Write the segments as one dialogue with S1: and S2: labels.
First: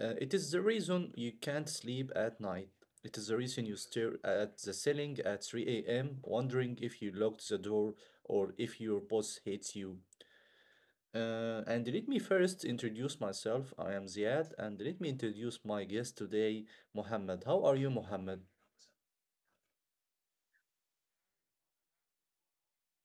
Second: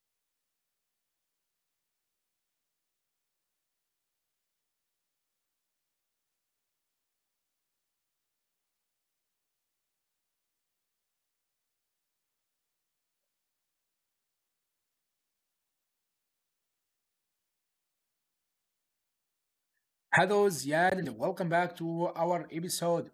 S1: It is the reason you can't sleep at night. It is the reason you stare at the ceiling at 3 a.m. wondering if you locked the door or if your boss hates you. And let me first introduce myself. I am Ziad, and let me introduce my guest today, Mohammed. How are you, Mohammed?
S2: Hello, Ziad, and welcome back to our episode.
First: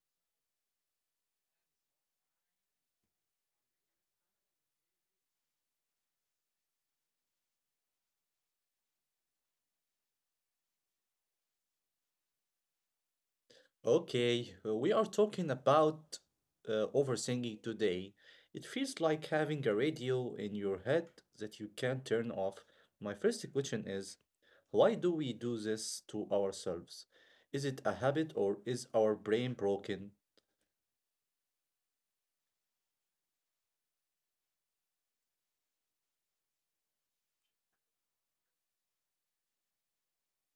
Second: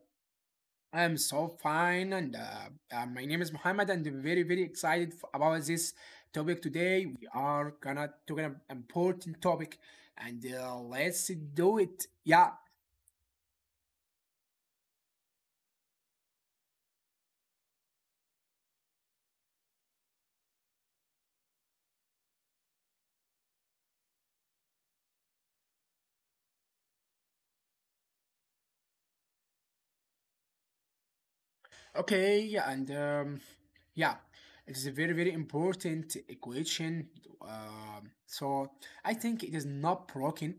S2: I'm so fine, and my name is Muhammad, and I'm very, very about this topic today. We are gonna talk an important topic, and let's do it. Yeah,
S1: Okay, we are talking about overthinking today. It feels like having a radio in your head that you can't turn off. My first question is, why do we do this to ourselves? Is it a habit, or is our brain broken?
S2: okay, and yeah, it is a very, very important equation. So I think it is not broken.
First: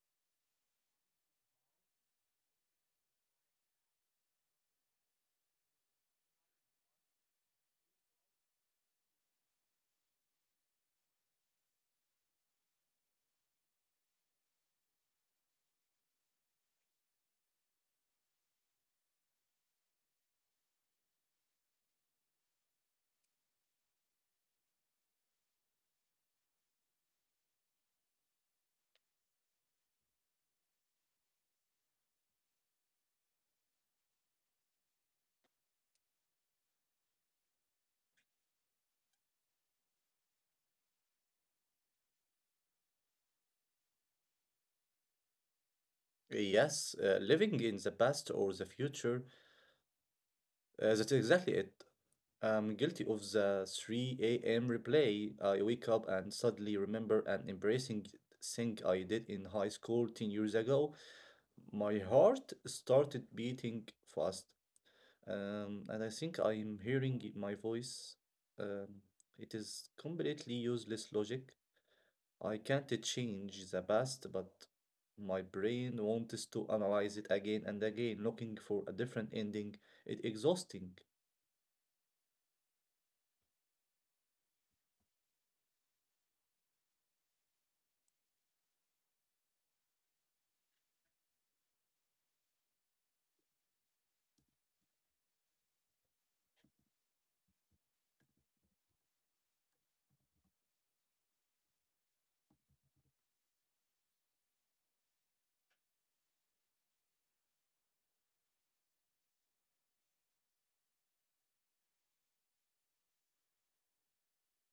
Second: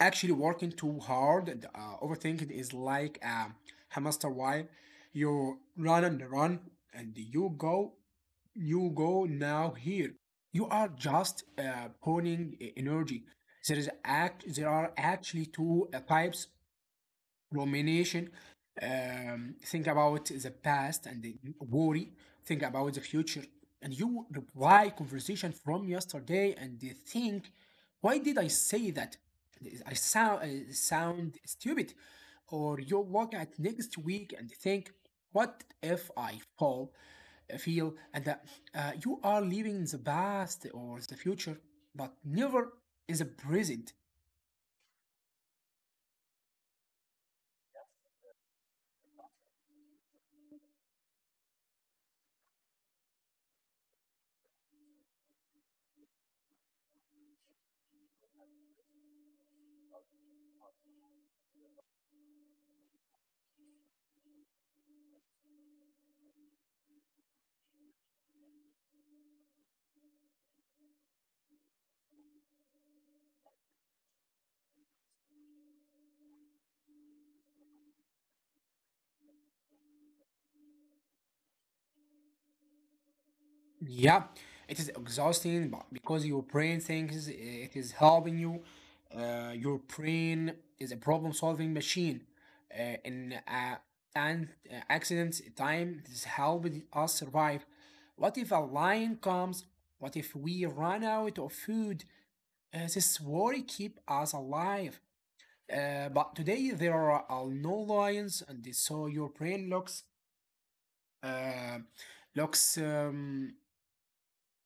S2: Actually working too hard, and overthinking is like a hamster wheel. You run and run, and you go now here. You are just burning energy. There are actually two types: rumination, think about the past, and the worry, think about the future. And you reply conversation from yesterday and they think, why did I say that? I sound stupid. Or you look at next week and think, what if I fall, feel, and that you are living in the past or the future, but never in the present.
S1: Yes, Living in the past or the future, that's exactly it. I'm guilty of the 3 a.m. replay. I wake up and suddenly remember an embarrassing thing I did in high school 10 years ago. My heart started beating fast, and I think I am hearing my voice. Um, it is completely useless logic. I can't change the past, but my brain wants to analyze it again and again, looking for a different ending. It exhausting.
S2: Yeah, it is exhausting, but because your brain thinks it is helping you, your brain is a problem-solving machine. In an accident time, this helped us survive. What if a lion comes? What if we run out of food? This worry keep us alive. But today there are no lions, and so your brain looks uh, looks.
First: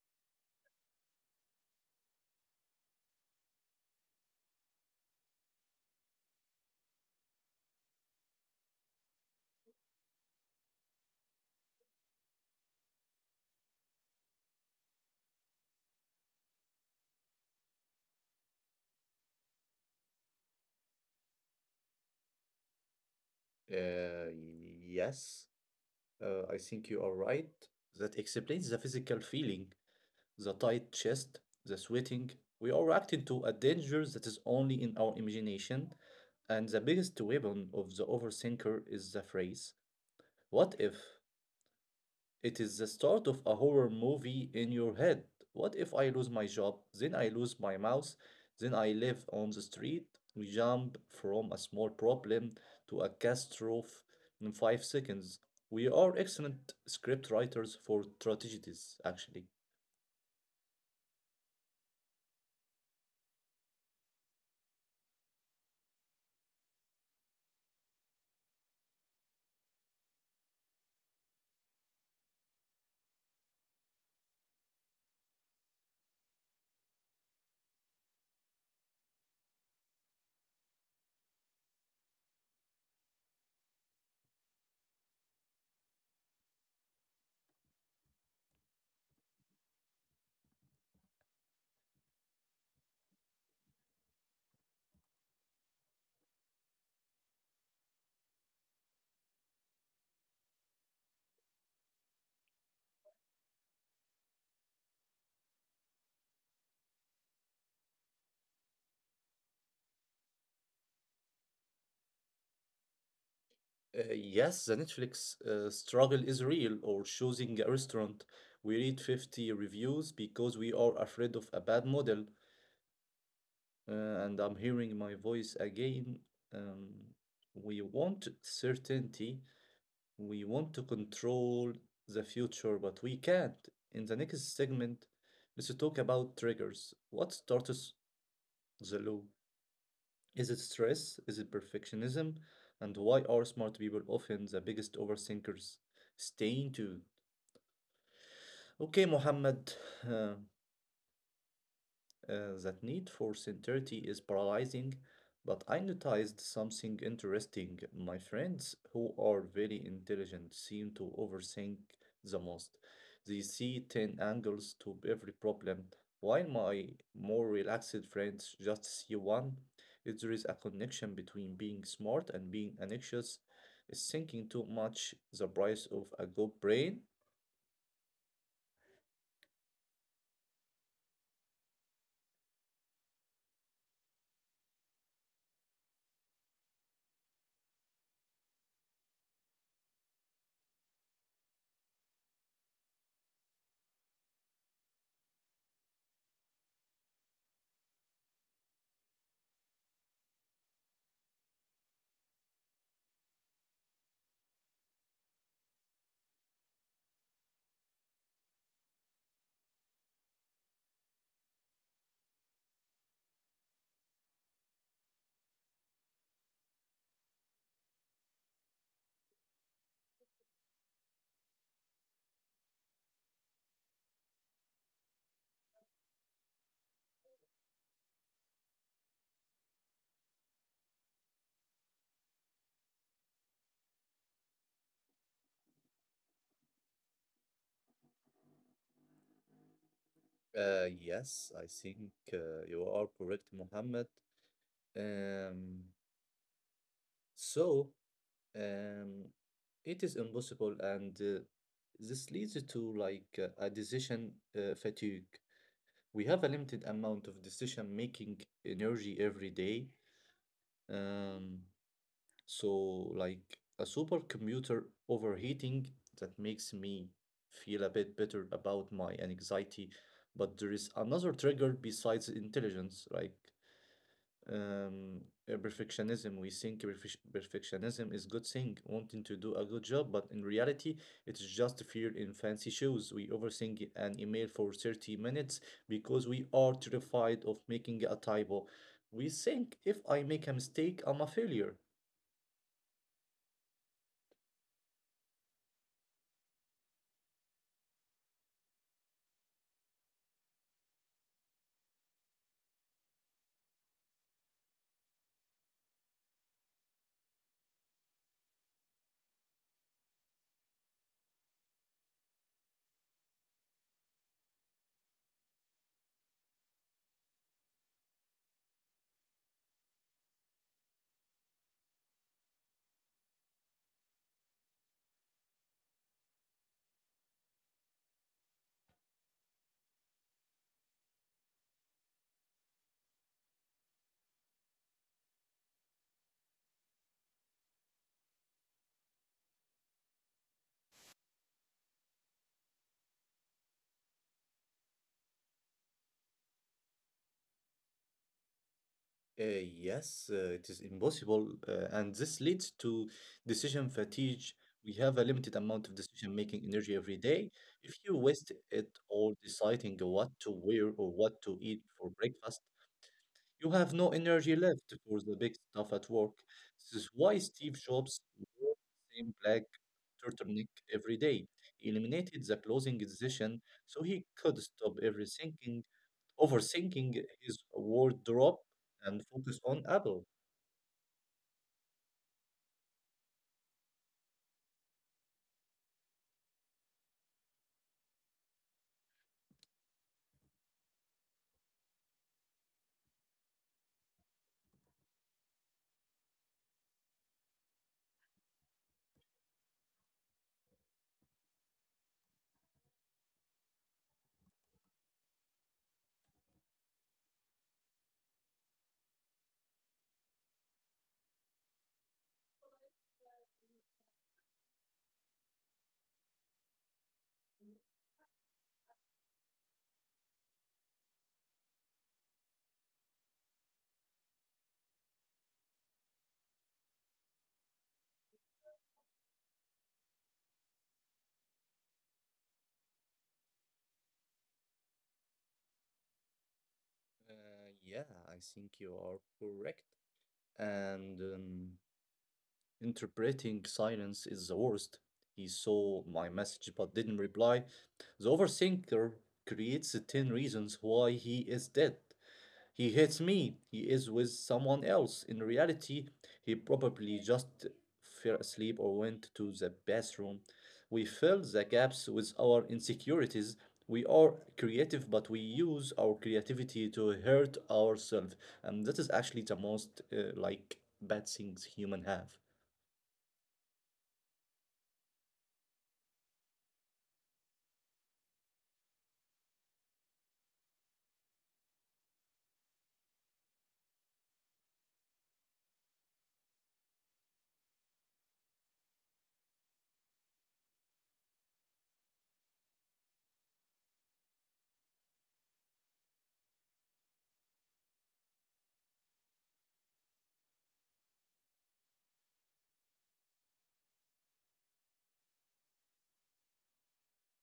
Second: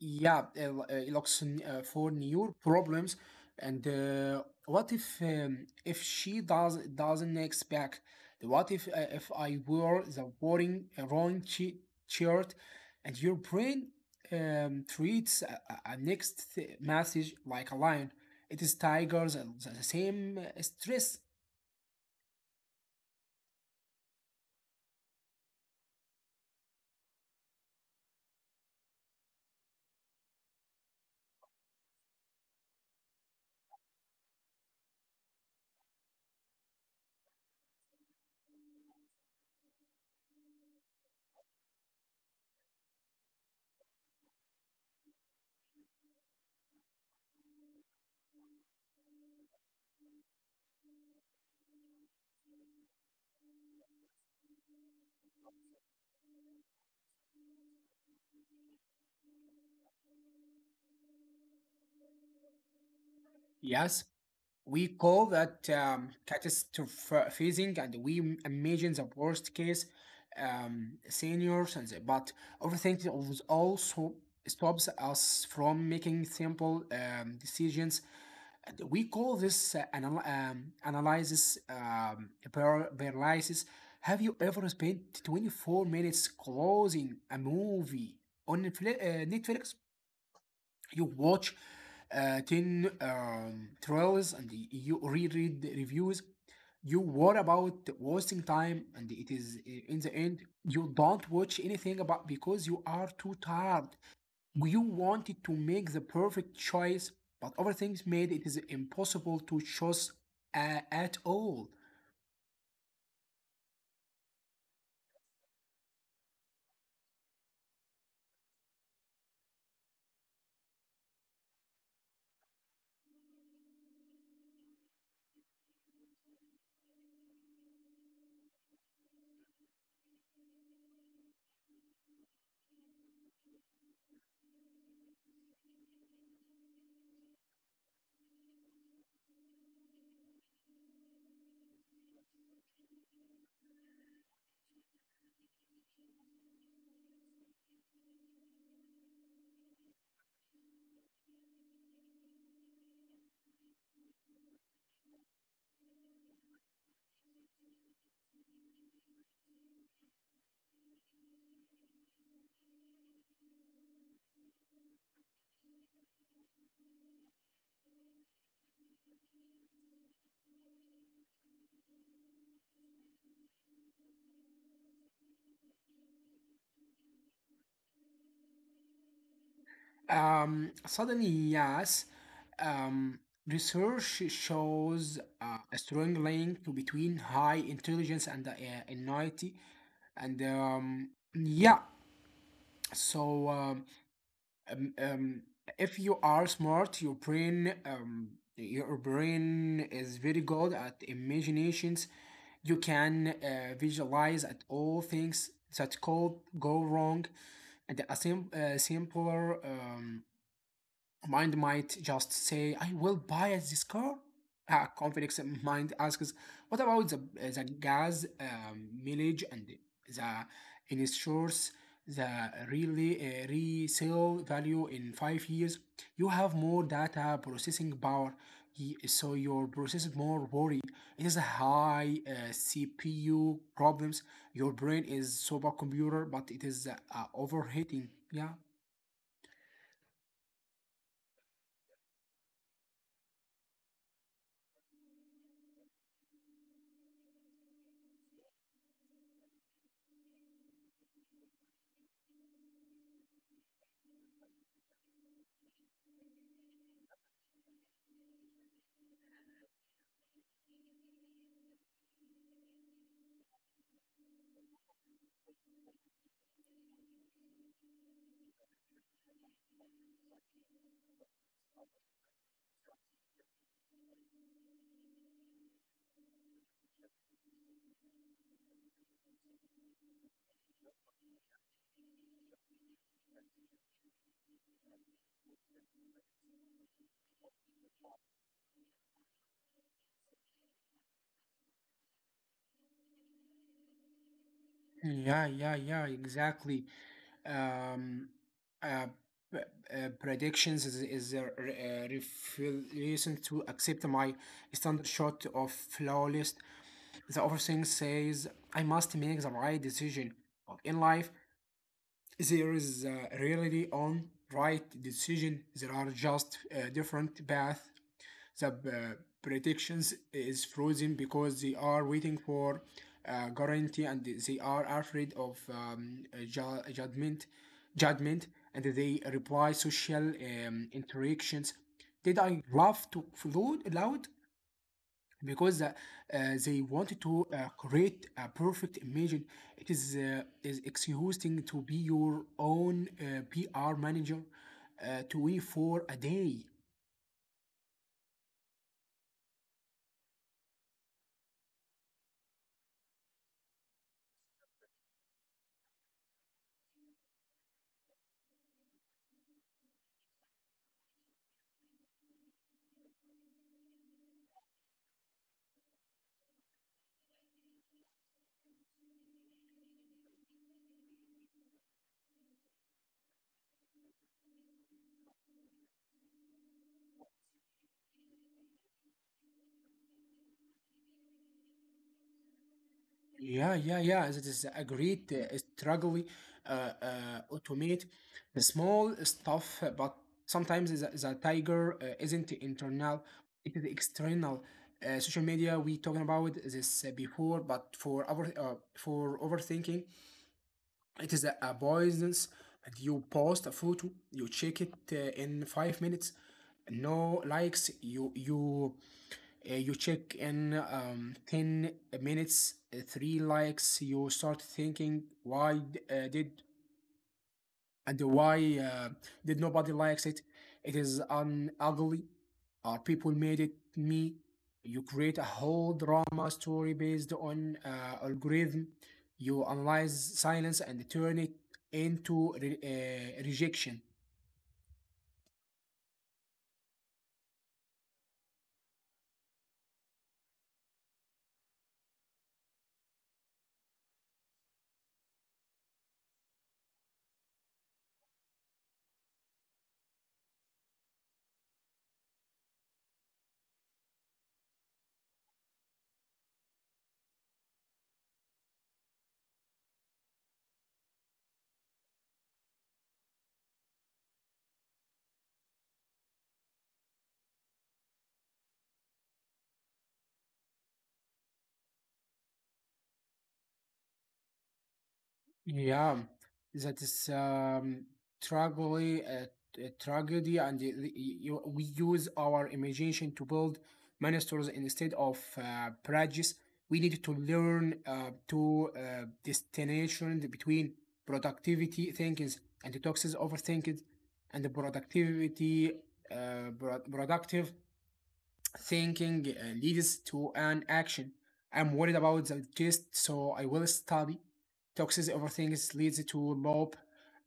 S2: Yeah, l- looks n- for new problems. And what if she does doesn't expect? What if I wore the wearing wrong shirt, and your brain treats a next message like a lion? It is tigers and the same stress.
S1: Uh, yes, I think you are right. That explains the physical feeling. The tight chest, the sweating. We are reacting to a danger that is only in our imagination, and the biggest weapon of the overthinker is the phrase, what if? It is the start of a horror movie in your head. What if I lose my job? Then I lose my mouse? Then I live on the street? We jump from a small problem to a catastrophe in 5 seconds. We are excellent script writers for tragedies, actually.
S2: Yes, we call that catastrophizing, and we imagine the worst case scenarios. But overthinking also stops us from making simple decisions. And we call this analysis paralysis. Have you ever spent 24 minutes closing a movie on Netflix? You watch 10 trailers and you reread the reviews. You worry about wasting time, and it is in the end you don't watch anything about because you are too tired. You wanted to make the perfect choice, but other things made it is impossible to choose at all.
S1: Yes, the Netflix struggle is real, or choosing a restaurant. We read 50 reviews because we are afraid of a bad model. Uh, and I'm hearing my voice again. Um, we want certainty, we want to control the future, but we can't. In the next segment, let's talk about triggers. What starts the loop? Is it stress? Is it perfectionism? And why are smart people often the biggest overthinkers? Staying tuned. Okay, Mohammed. uh, that need for sincerity is paralyzing, but I noticed something interesting. My friends who are very intelligent seem to overthink the most. They see 10 angles to every problem, while my more relaxed friends just see one. If there is a connection between being smart and being anxious, is thinking too much the price of a good brain?
S2: Suddenly, yes. Um, Research shows a strong link between high intelligence and anxiety. And yeah, so um, um, if you are smart, your brain is very good at imaginations. You can visualize at all things that could go wrong. And a simpler mind might just say, I will buy this car. A complex mind asks, what about the gas mileage, and the insurance, the really resale value in 5 years? You have more data processing power, so your process is more worried. It is a high CPU problems. Your brain is supercomputer, but it is overheating. Yeah.
S1: Yes, I think you are correct, Mohammed. Um, so um, it is impossible, and this leads to like a decision fatigue. We have a limited amount of decision making energy every day. Um, so like a supercomputer overheating, that makes me feel a bit better about my anxiety. But there is another trigger besides intelligence, like um, perfectionism. We think perfectionism is good thing, wanting to do a good job, but in reality, it's just fear in fancy shoes. We overthink an email for 30 minutes because we are terrified of making a typo. We think, if I make a mistake, I'm a failure.
S2: Yeah, yeah, yeah, exactly. um, uh, p- Predictions is refusing to accept my standard shot of flawless. The overthink says I must make the right decision. But in life, there is rarely on right decision. There are just different paths. The Predictions is frozen because they are waiting for a guarantee, and they are afraid of judgment, and they reply social interactions. Did I laugh too loud? Because they wanted to create a perfect image. It is exhausting to be your own PR manager 24 a day.
S1: Yes, it is impossible, and this leads to decision fatigue. We have a limited amount of decision-making energy every day. If you waste it all deciding what to wear or what to eat for breakfast, you have no energy left for the big stuff at work. This is why Steve Jobs wore the same black turtleneck every day. He eliminated the closing decision so he could stop every thinking, overthinking his wardrobe and focus on Apple.
S2: Yeah, yeah, yeah. That is a great struggle. Automate the small stuff, but sometimes the tiger isn't internal; it is external. Social media. We talking about this before, but for our for overthinking, it is a poisons. And you post a photo, you check it in 5 minutes, no likes. You you check in 10 minutes, three likes. You start thinking, uh, did why did nobody likes it? It is an ugly. Are people made it me? You create a whole drama story based on algorithm. You analyze silence and turn it into rejection.
S1: Yeah, I think you are correct. And interpreting silence is the worst. He saw my message but didn't reply. The overthinker creates the 10 reasons why he is dead. He hates me. He is with someone else. In reality, he probably just fell asleep or went to the bathroom. We fill the gaps with our insecurities. We are creative, but we use our creativity to hurt ourselves. And that is actually the most like bad things human have.
S2: Yeah, that is tragedy, uh, a tragedy, and you, we use our imagination to build monsters instead of prejudice. We need to learn to distinction between productivity thinkings and toxic overthinking, and the productivity, productive thinking leads to an action. I'm worried about the test, so I will study. Toxic overthinking leads to loop.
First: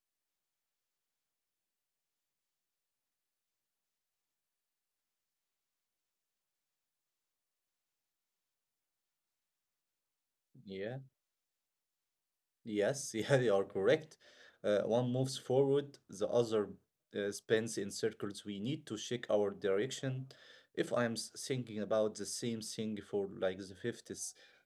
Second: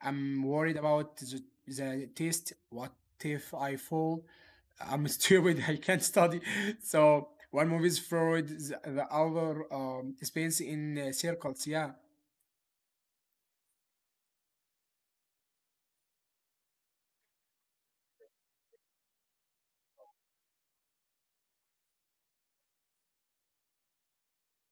S2: I'm worried about the test. What if I fall? I'm stupid. I can't study. So one move is forward, the other spins in
S1: Yeah,
S2: circles. Yeah.
S1: yes, yeah, you are correct. One moves forward, the other spins in circles. We need to check our direction. If I'm thinking about the same thing for like the fifth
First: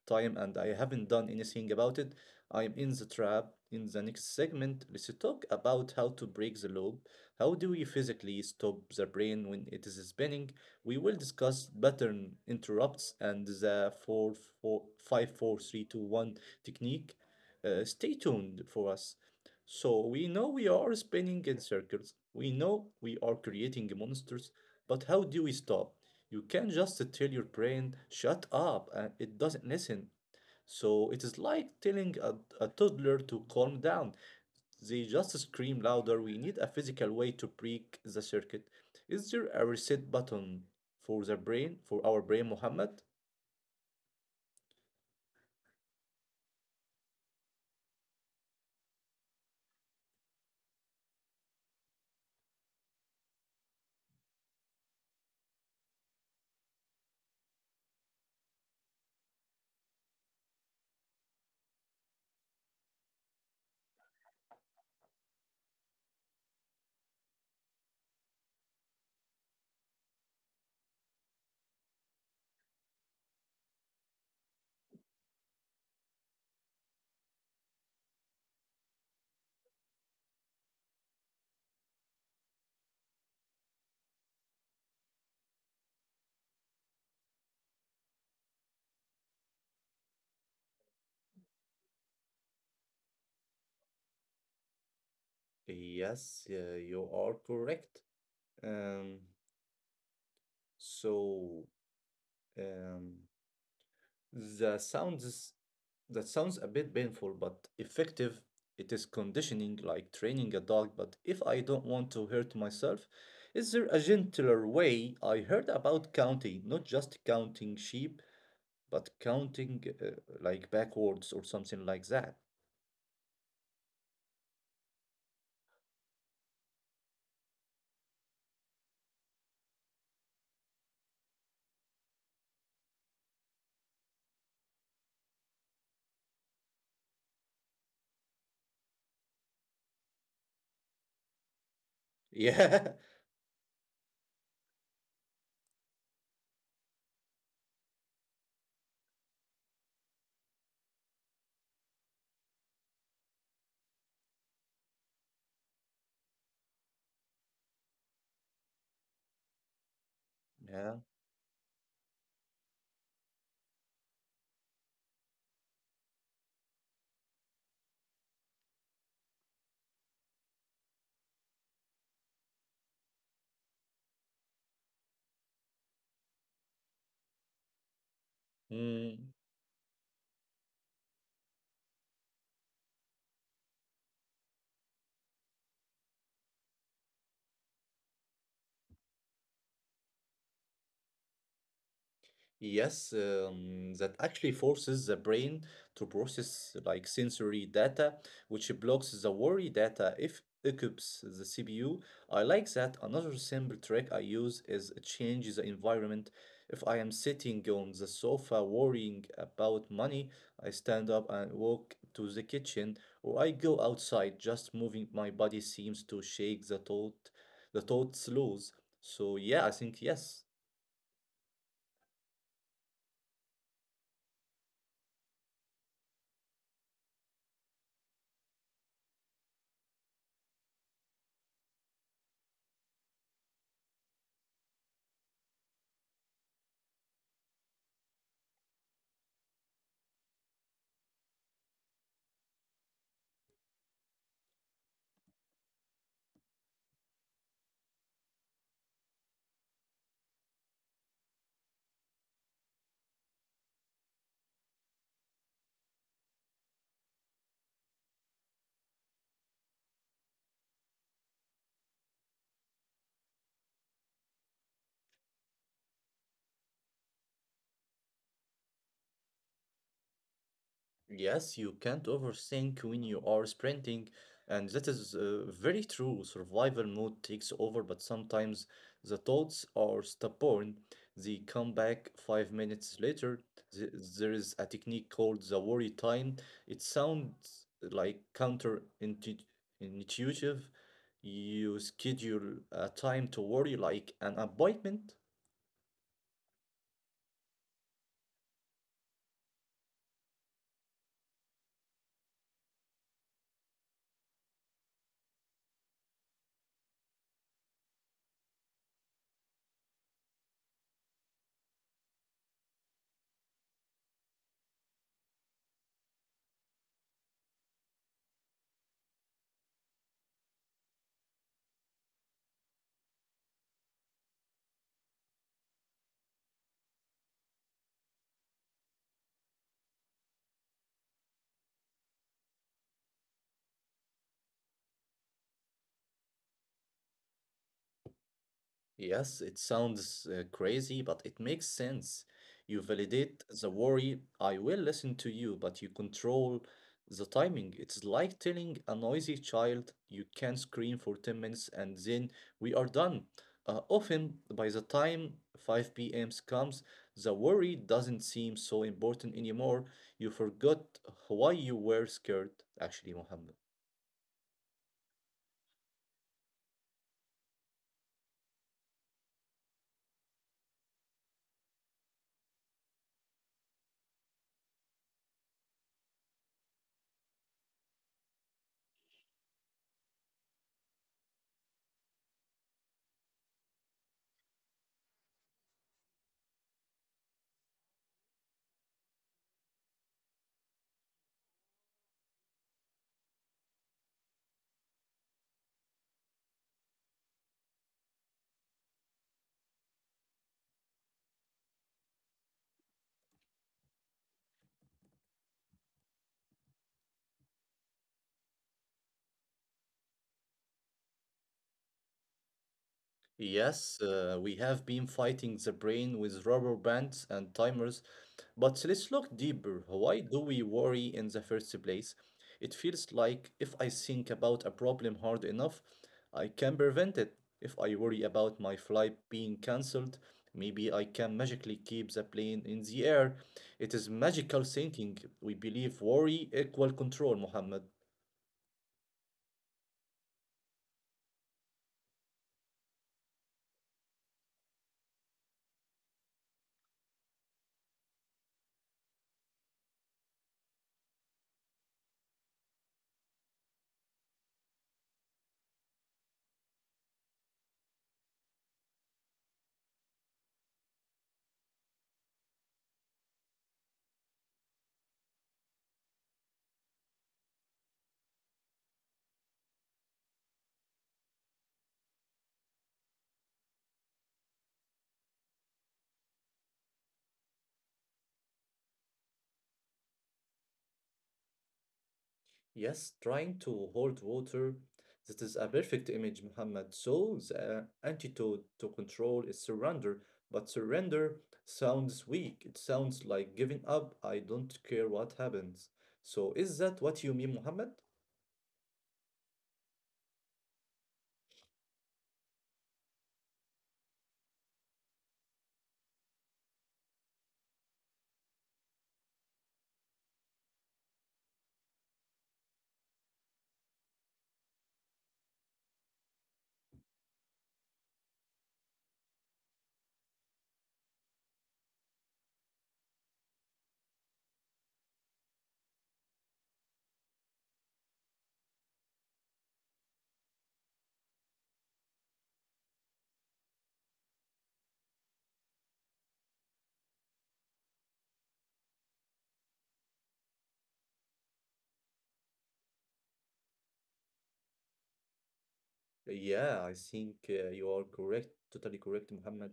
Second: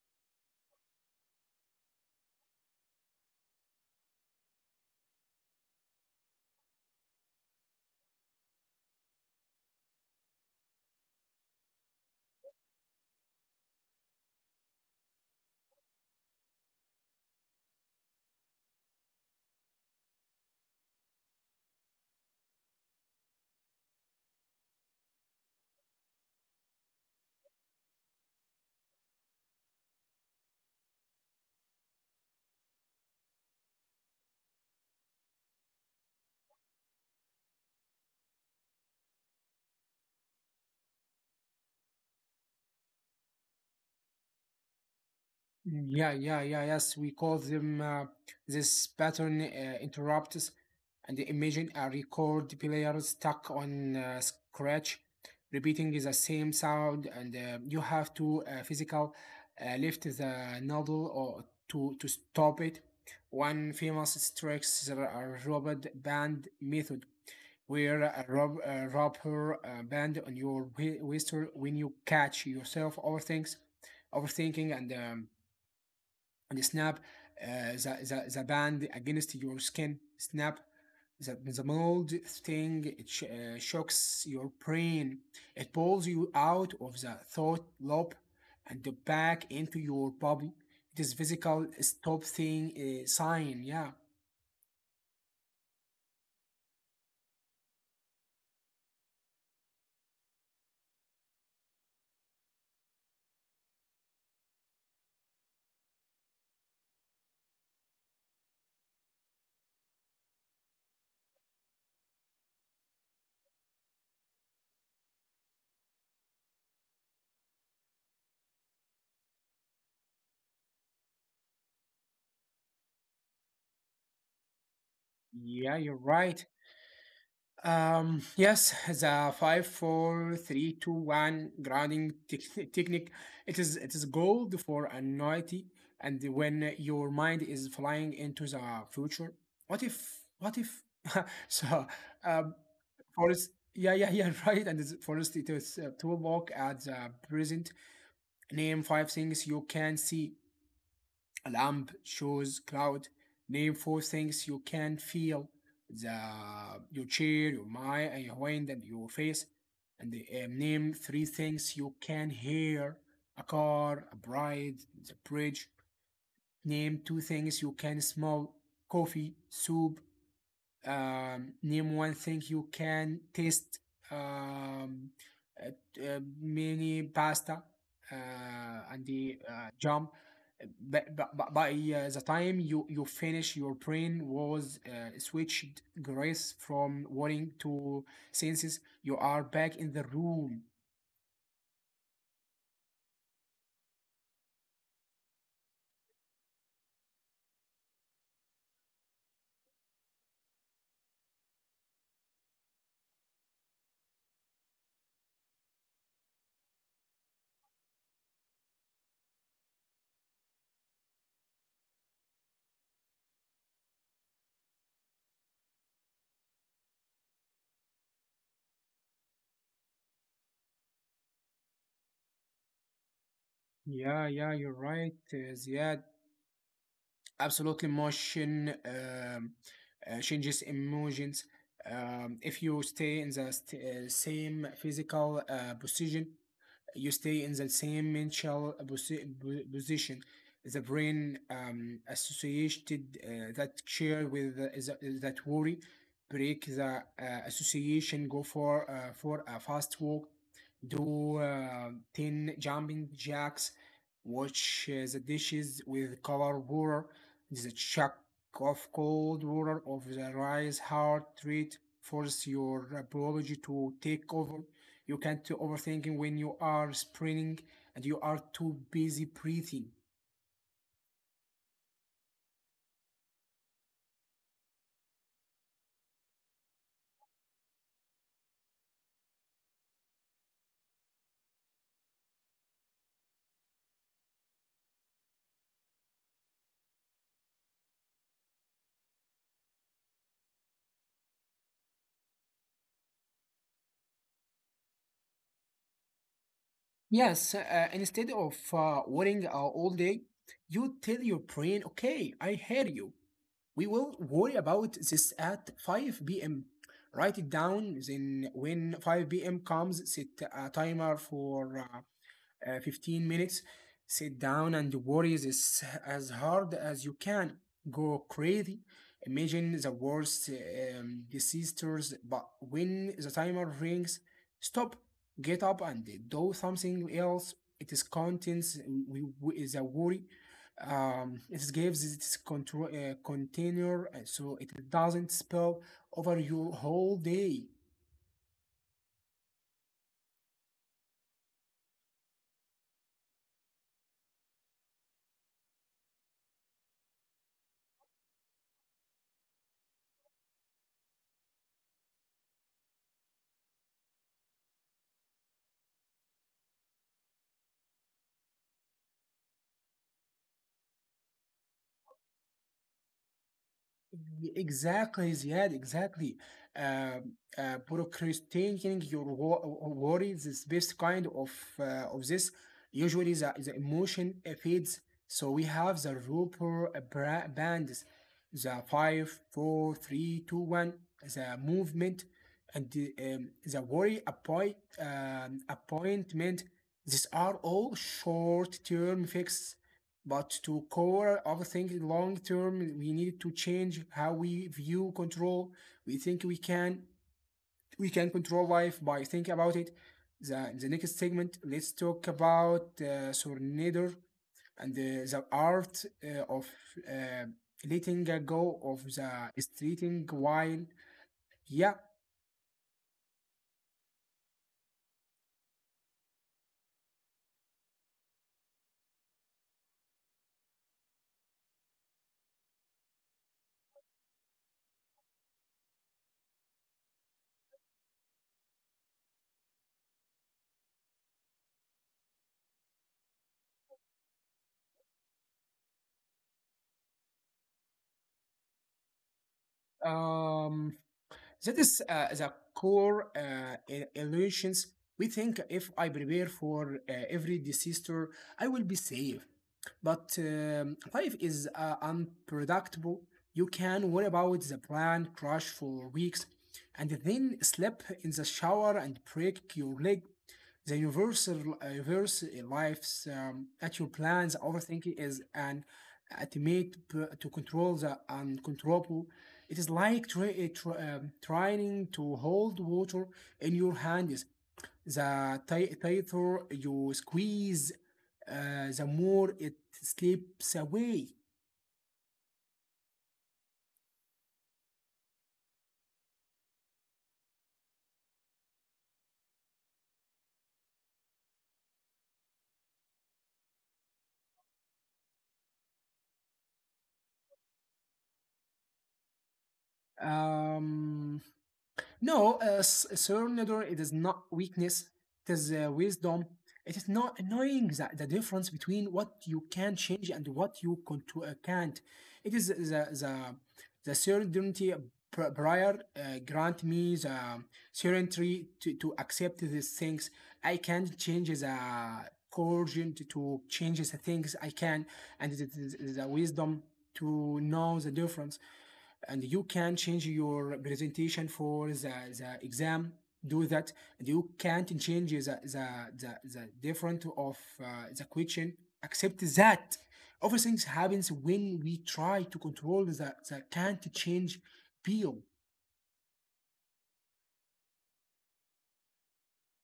S1: time and I haven't done anything about it, I'm in the trap. In the next segment, let's talk about how to break the loop. How do we physically stop the brain when it is spinning? We will discuss pattern interrupts and the four, five, four, three, two, one technique. Uh, stay tuned for us. So we know we are spinning in circles. We know we are creating monsters, but how do we stop? You can't just tell your brain, shut up, and it doesn't listen. So it is like telling a toddler to calm down. They just scream louder. We need a physical way to break the circuit. Is there a reset button for the brain, for our brain, Mohammed?
S2: Mm, yeah, yeah, yeah, yes. We call them this pattern interrupts. And imagine a record player stuck on scratch, repeating the same sound, and you have to physical lift the noodle or to stop it. One famous strikes the robot band method, where a rubber band on your whistle when you catch yourself overthinking, and snap uh, the, the band against your skin. Snap the mold thing, it shocks your brain. It pulls you out of the thought loop and back into your body. It is physical stop thing sign. Yeah.
S1: Yes, you are correct. Um, so Um, the sounds, that sounds a bit painful but effective. It is conditioning, like training a dog, but if I don't want to hurt myself, is there a gentler way? I heard about counting, not just counting sheep, but counting like backwards or something like that.
S2: Yeah, you're right. Yes, the five, four, three, two, one grounding technique. It is gold for annuity, and when your mind is flying into the future, what if what if? So, um,
S1: Yeah.
S2: Forrest, yeah, yeah, yeah, right. And it's Forrest, it is to walk at the present. Name five things you can see: a lamp shows cloud. Name four things you can feel: the your chair, your mind, and your wind, and your face. And name
S1: Yeah.
S2: three things you can hear: a car, a bride, the bridge. Name two things you can smell: coffee, soup, name one thing you can taste, um, mini pasta and the
S1: Mm.
S2: jam. But by the time you finish, your brain was switched grace from warning to senses. You are back in the room.
S1: Yes, that actually forces the brain to process like sensory data, which blocks the worry data if occups the CPU. I like that. Another simple trick I use is change the environment. If I am sitting on the sofa worrying about money, I stand up and walk to the kitchen, or I go outside. Just moving my body seems to shake the thought, the thoughts loose. So yeah, I think yes.
S2: Yeah, yeah, you're right, Ziad. Absolutely motion changes emotions. If you stay in the same physical position, you stay in the same mental position. The brain associated that share with that worry. Break the association, go for a fast walk, do 10 jumping jacks, watch the dishes with cold water. The shock of cold water of the rise heart rate force your biology to take over. You can't do overthinking when you are sprinting, and you are too busy breathing.
S1: Yes, you can't overthink when you are sprinting, and that is very true. Survival mode takes over, but sometimes the thoughts are stubborn. They come back 5 minutes later. Th- There is a technique called the worry time. It sounds like counterintuitive. You schedule a time to worry like an appointment.
S2: Yes, instead of worrying all day, you tell your brain, okay, I hear you. We will worry about this at 5 p.m. Write it down. Then, when 5 p.m. comes, set a timer for 15 minutes. Sit down and worry this as hard as you can. Go crazy. Imagine the worst disasters, but when the timer rings, stop, get up, and do something else. It is contents, is a worry. It gives its control, container, so it doesn't spill over your whole day.
S1: Yes, it sounds crazy, but it makes sense. You validate the worry, I will listen to you, but you control the timing. It's like telling a noisy child, you can scream for 10 minutes and then we are done. Often, by the time 5 p.m. comes, the worry doesn't seem so important anymore. You forgot why you were scared, actually, Mohammed.
S2: Exactly, Ziad, exactly. Um Procrastinating your worries is best kind of this. Usually, the emotion fades. So we have the Roper bands, the five, four, three, two, one, the movement, and the worry appointment. These are all short-term fixes, but to core of thinking long term, we need to change how we view control. We think we can we can control life by thinking about it. The next segment, let's talk about surrender and the art of uh, letting go of the streeting while yeah.
S1: Yes, we have been fighting the brain with rubber bands and timers, but let's look deeper. Why do we worry in the first place? It feels like if I think about a problem hard enough, I can prevent it. If I worry about my flight being cancelled, maybe I can magically keep the plane in the air. It is magical thinking. We believe worry equal control, Mohammed.
S2: um That is the core illusions. We think if I prepare for every disaster, I will be safe. But life is unpredictable. You can worry about the plan, crash for weeks, and then slip in the shower and break your leg, the universal in life's actual plans. Overthinking is an ultimate to control the uncontrollable. It is like trying to hold water in your hands. The tighter you squeeze, the more it slips away.
S1: Yes, trying to hold water. That is a perfect image, Muhammad. So the antidote to control is surrender, but surrender sounds weak. It sounds like giving up. I don't care what happens. So is that what you mean, Muhammad?
S2: um No, surrender it is not weakness. It is wisdom. It is not knowing the difference between what you can change and what you can't. It is the certainty prior, grant me the certainty to accept these things. I can't change the coercion to change the things I can, and it is the wisdom to know the difference, and you can change your presentation for the exam. Do that, and you can't change the different of the question. Except that everything happens when we try to control the can't change people.
S1: Yeah, I think you are correct, totally correct, Muhammad.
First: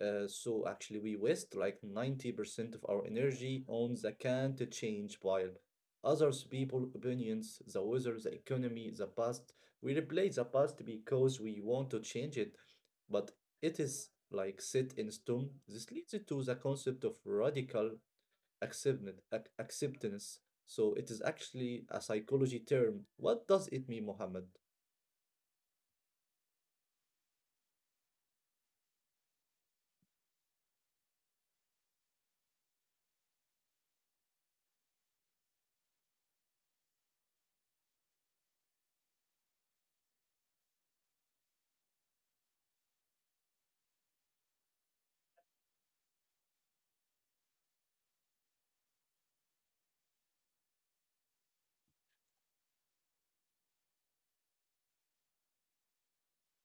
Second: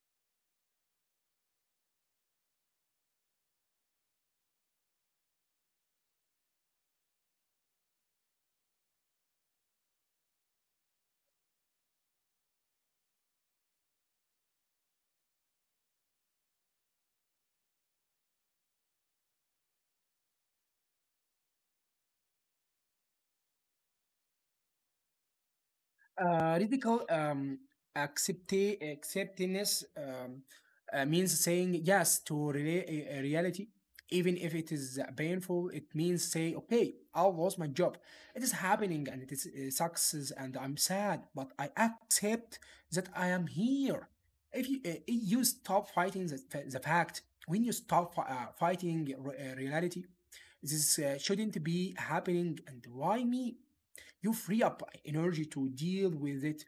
S1: So actually, we waste like 90% of our energy on the can't change pile. Others people opinions, the weather, the economy, the past. We replace the past because we want to change it, but it is like set in stone. This leads to the concept of radical acceptance. Acceptance. So it is actually a psychology term. What does it mean, Mohammed?
S2: Radical accept acceptance means saying yes to a reality, even if it is painful. It means saying, okay, I lost my job. It is happening, and it sucks, and I'm sad, but I accept that I am here. If you stop fighting the fact, when you stop fighting reality, this shouldn't be happening, and why me? You free up energy to deal with it.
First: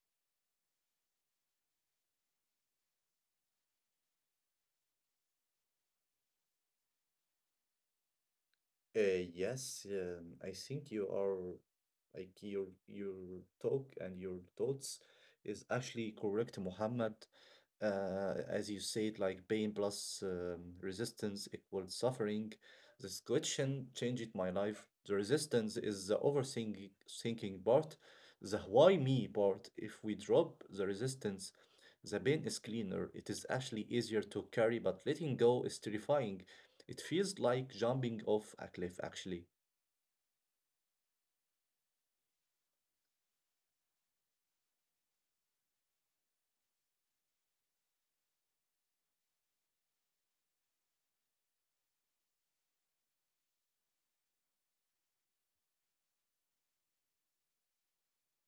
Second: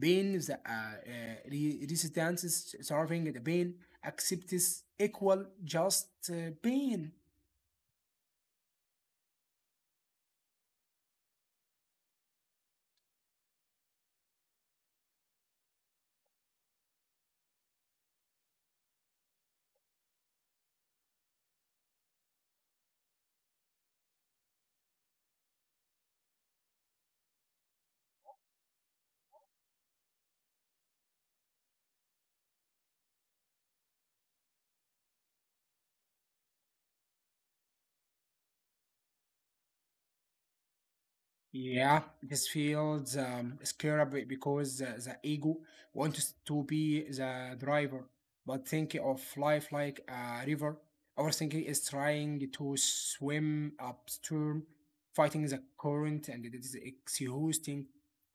S2: Pain, the resistance, serving the pain accepts equal just pain.
S1: Yes, I think you are like your talk and your thoughts is actually correct, Muhammad. As you said, like pain plus resistance equals suffering. This question changed my life. The resistance is the overthinking thinking part, the why me part. If we drop the resistance, the pain is cleaner. It is actually easier to carry, but letting go is terrifying. It feels like jumping off a cliff, actually.
S2: Yeah, this feels scary because the ego wants to be the driver, but thinking of life like a river, our thinking is trying to swim upstream, fighting the current, and it is exhausting,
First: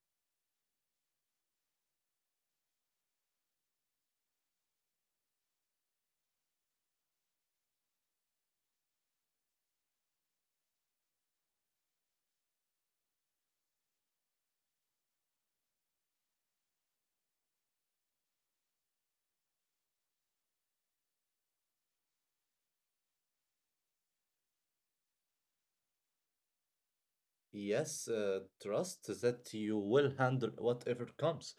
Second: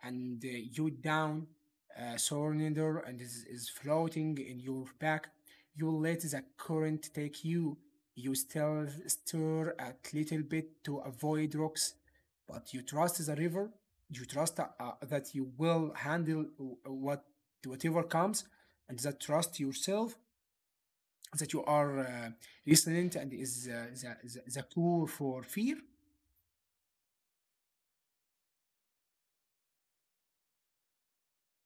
S2: and you down, surrender, and this is floating in your back. You let the current take you. You still stir a little bit to avoid rocks, but you trust is a river. You trust that you will handle whatever comes, and that trust yourself, that you are resilient, and is the cure for fear.
S1: Yes, trust that you will handle whatever comes.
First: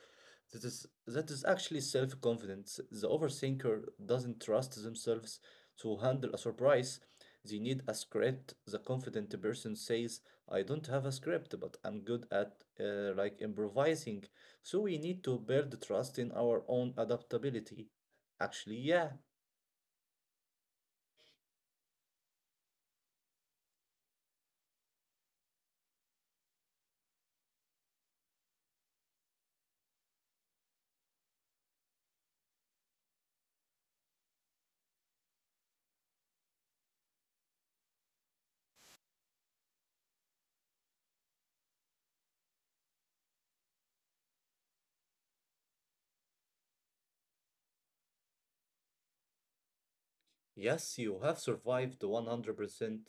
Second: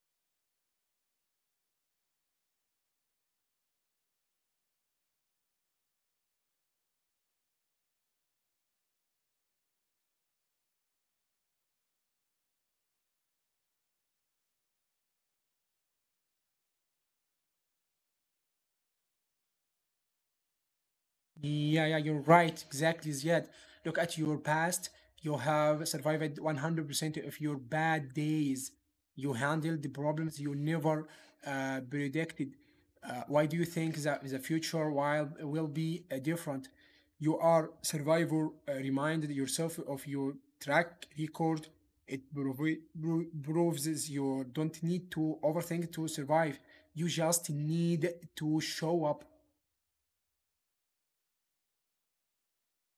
S1: That is actually self-confidence. The overthinker doesn't trust themselves to handle a surprise. They need a script. The confident person says, I don't have a script, but I'm good at like improvising. So we need to build trust in our own adaptability. Actually, yeah.
S2: Yeah, yeah, you're right. Exactly, Ziad. Look at your past. You have survived 100% of your bad days. You handled the problems you never predicted. Why do you think that the future while will be different? You are survivor. Reminded yourself of your track record. It proves is you don't need to overthink to survive. You just need to show up.
S1: Yes, you have survived 100%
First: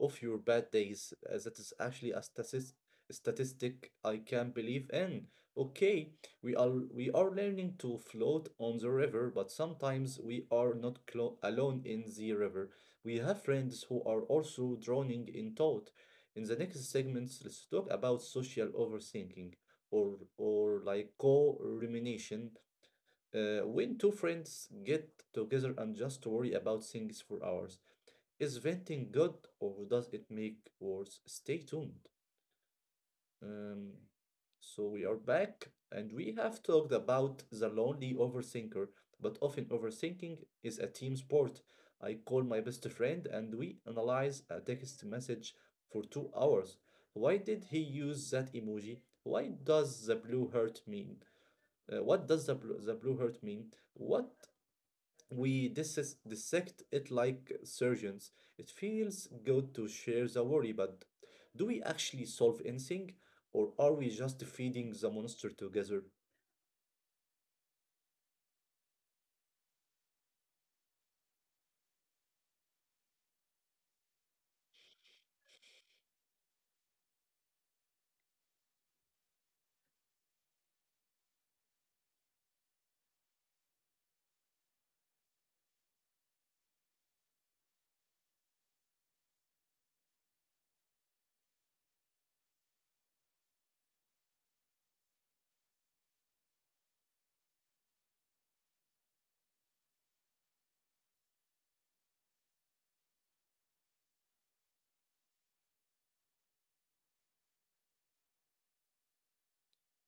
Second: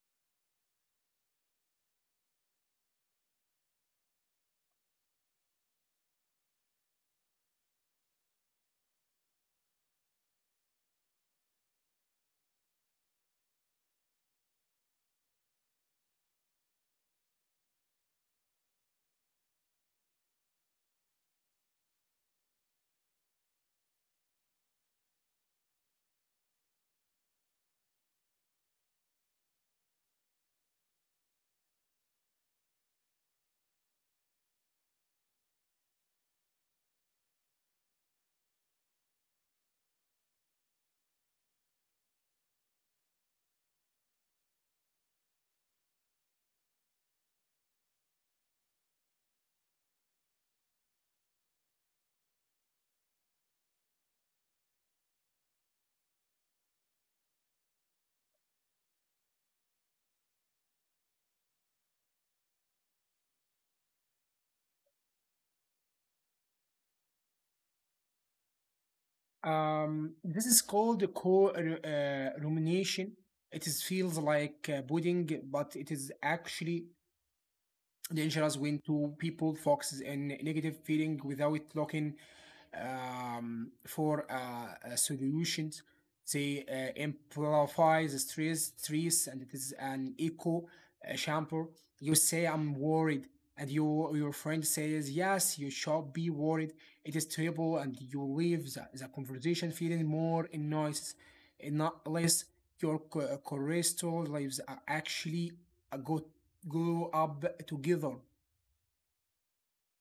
S1: of your bad days. That is actually a statistic I can believe in. Okay, we are learning to float on the river, but sometimes we are not clo alone in the river. We have friends who are also drowning in thought. In the next segments, let's talk about social overthinking or like co-rumination, when two friends get together and just worry about things for hours, is venting good or does it make worse? Stay tuned. Um, so we are back and we have talked about the lonely overthinker, but often overthinking is a team sport. I call my best friend and we analyze a text message for 2 hours. Why did he use that emoji? Why does the blue hurt mean? What does the blue hurt mean? What we dissect it like surgeons. It feels good to share the worry, but do we actually solve anything, or are we just feeding the monster together?
S2: This is called co rumination. It is feels like pudding, but it is actually dangerous when two people focus on negative feeling without looking for solutions. They amplify the stress, and it is an echo chamber. You say, "I'm worried," and your friend says, "Yes, you should be worried. It is terrible," and you leave the conversation feeling more annoyed, and not less. Your cortisol levels are actually a good grow up together.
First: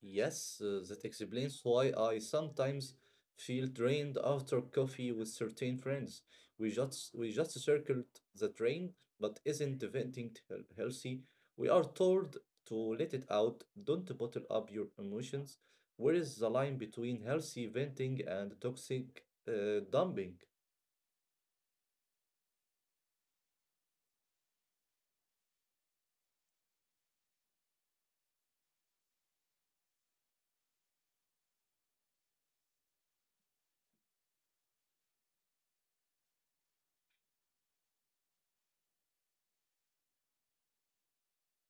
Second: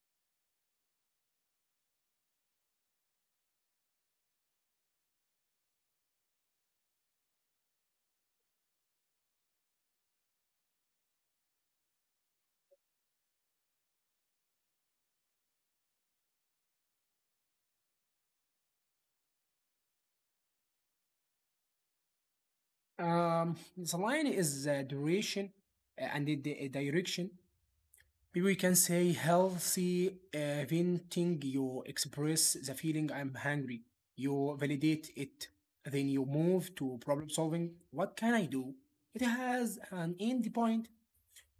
S1: Yes, that explains why I sometimes feel drained after coffee with certain friends. We just circled the drain, but isn't venting healthy? We are told to let it out, don't bottle up your emotions. Where is the line between healthy venting and toxic dumping?
S2: The line is the duration and the direction. Maybe we can say healthy venting. You express the feeling, I'm hungry. You validate it. Then you move to problem solving. What can I do? It has an end point.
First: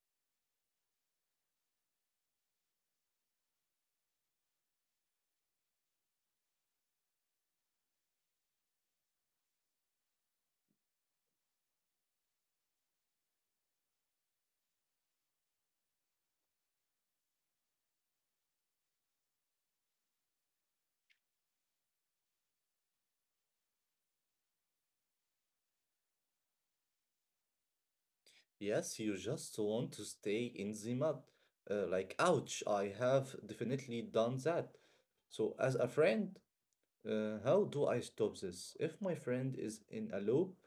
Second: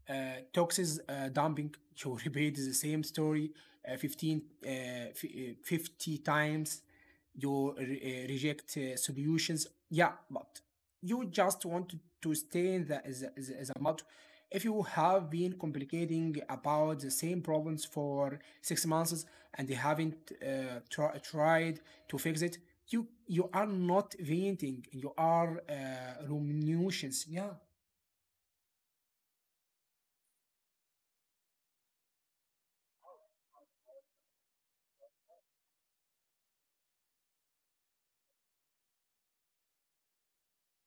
S2: Tox's dumping, you repeat the same story 15, 50 times. You reject solutions. Yeah, but you just want to stay in as a model. If you have been complicating about the same problems for 6 months, and they haven't tried to fix it, you are not venting. You are ruminations. Yeah.
S1: Yes, you just want to stay in the mud. Ouch, I have definitely done that. So, as a friend, how do I stop this? If my friend is in a loop,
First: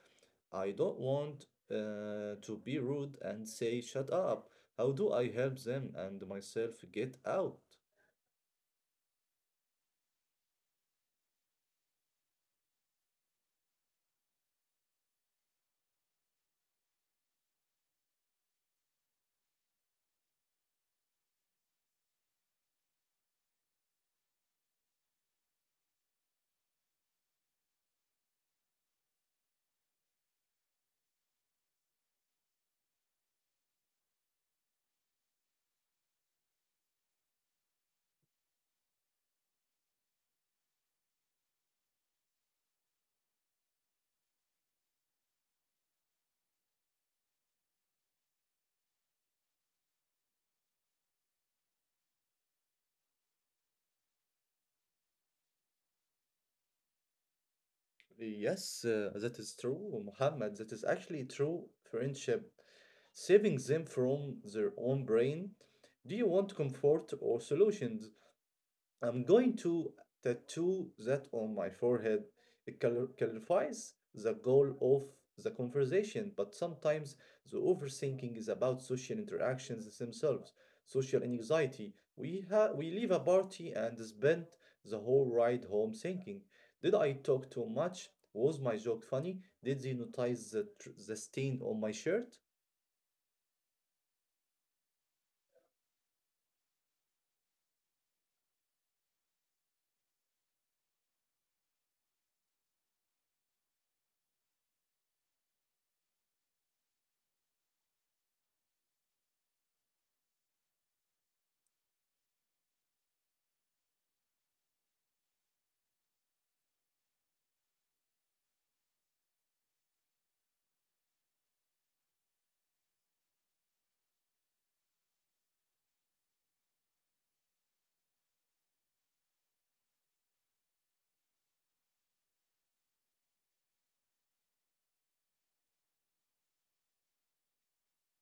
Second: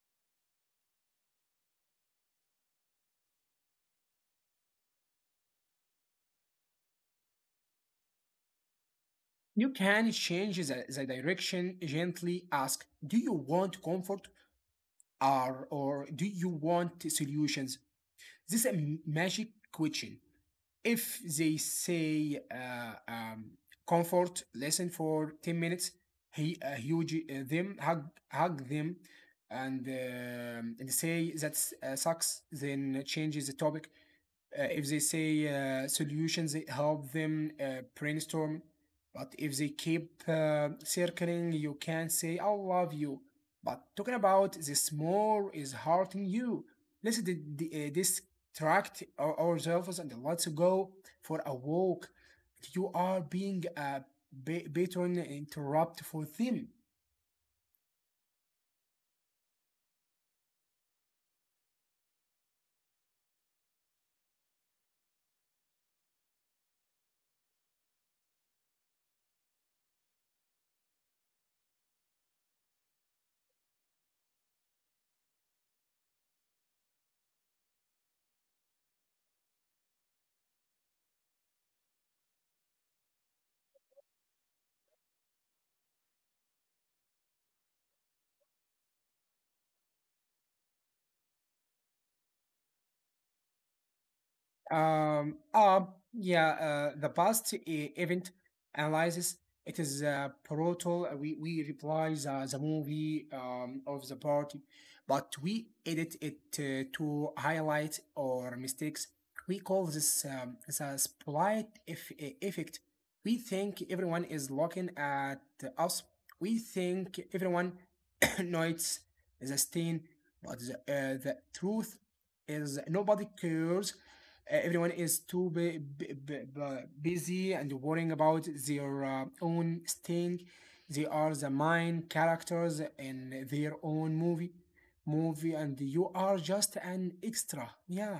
S1: I don't want to be rude and say, shut up. How do I help them and myself get out?
S2: You can change the direction gently. Ask, do you want comfort, or do you want solutions? This is a magic question. If they say comfort, listen for 10 minutes, he, huge them, hug, hug them, and say that sucks, then change the topic. If they say solutions, that help them brainstorm. But if they keep circling, you can say, I love you, but talking about this more is hurting you. Let's distract ourselves, and let's go for a walk. You are being a pattern interrupt for them.
S1: Yes, that is true, Muhammad. That is actually true friendship. Saving them from their own brain. Do you want comfort or solutions? I'm going to tattoo that on my forehead. It clarifies the goal of the conversation, but sometimes the overthinking is about social interactions themselves, social anxiety. We leave a party and spend the whole ride home thinking, did I talk too much? Was my joke funny? Did they notice the stain on my shirt?
S2: Yeah, the past event analysis, it is brutal. We reply the movie of the party, but we edit it to highlight our mistakes. We call this the spotlight effect. We think everyone is looking at us. We think everyone nights the stain, but the truth is nobody cares. Everyone is too busy and worrying about their own sting. They are the main characters in their own movie, and you are just an extra. Yeah.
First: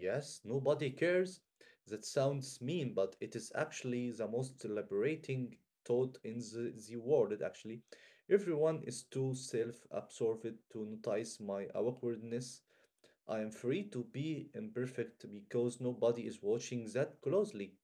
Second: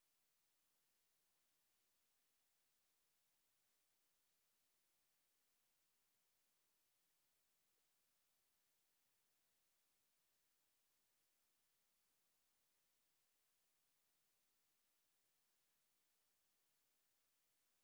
S1: Yes, nobody cares. That sounds mean, but it is actually the most liberating thought in the world, actually. Everyone is too self-absorbed to notice my awkwardness. I am free to be imperfect because nobody is watching that closely.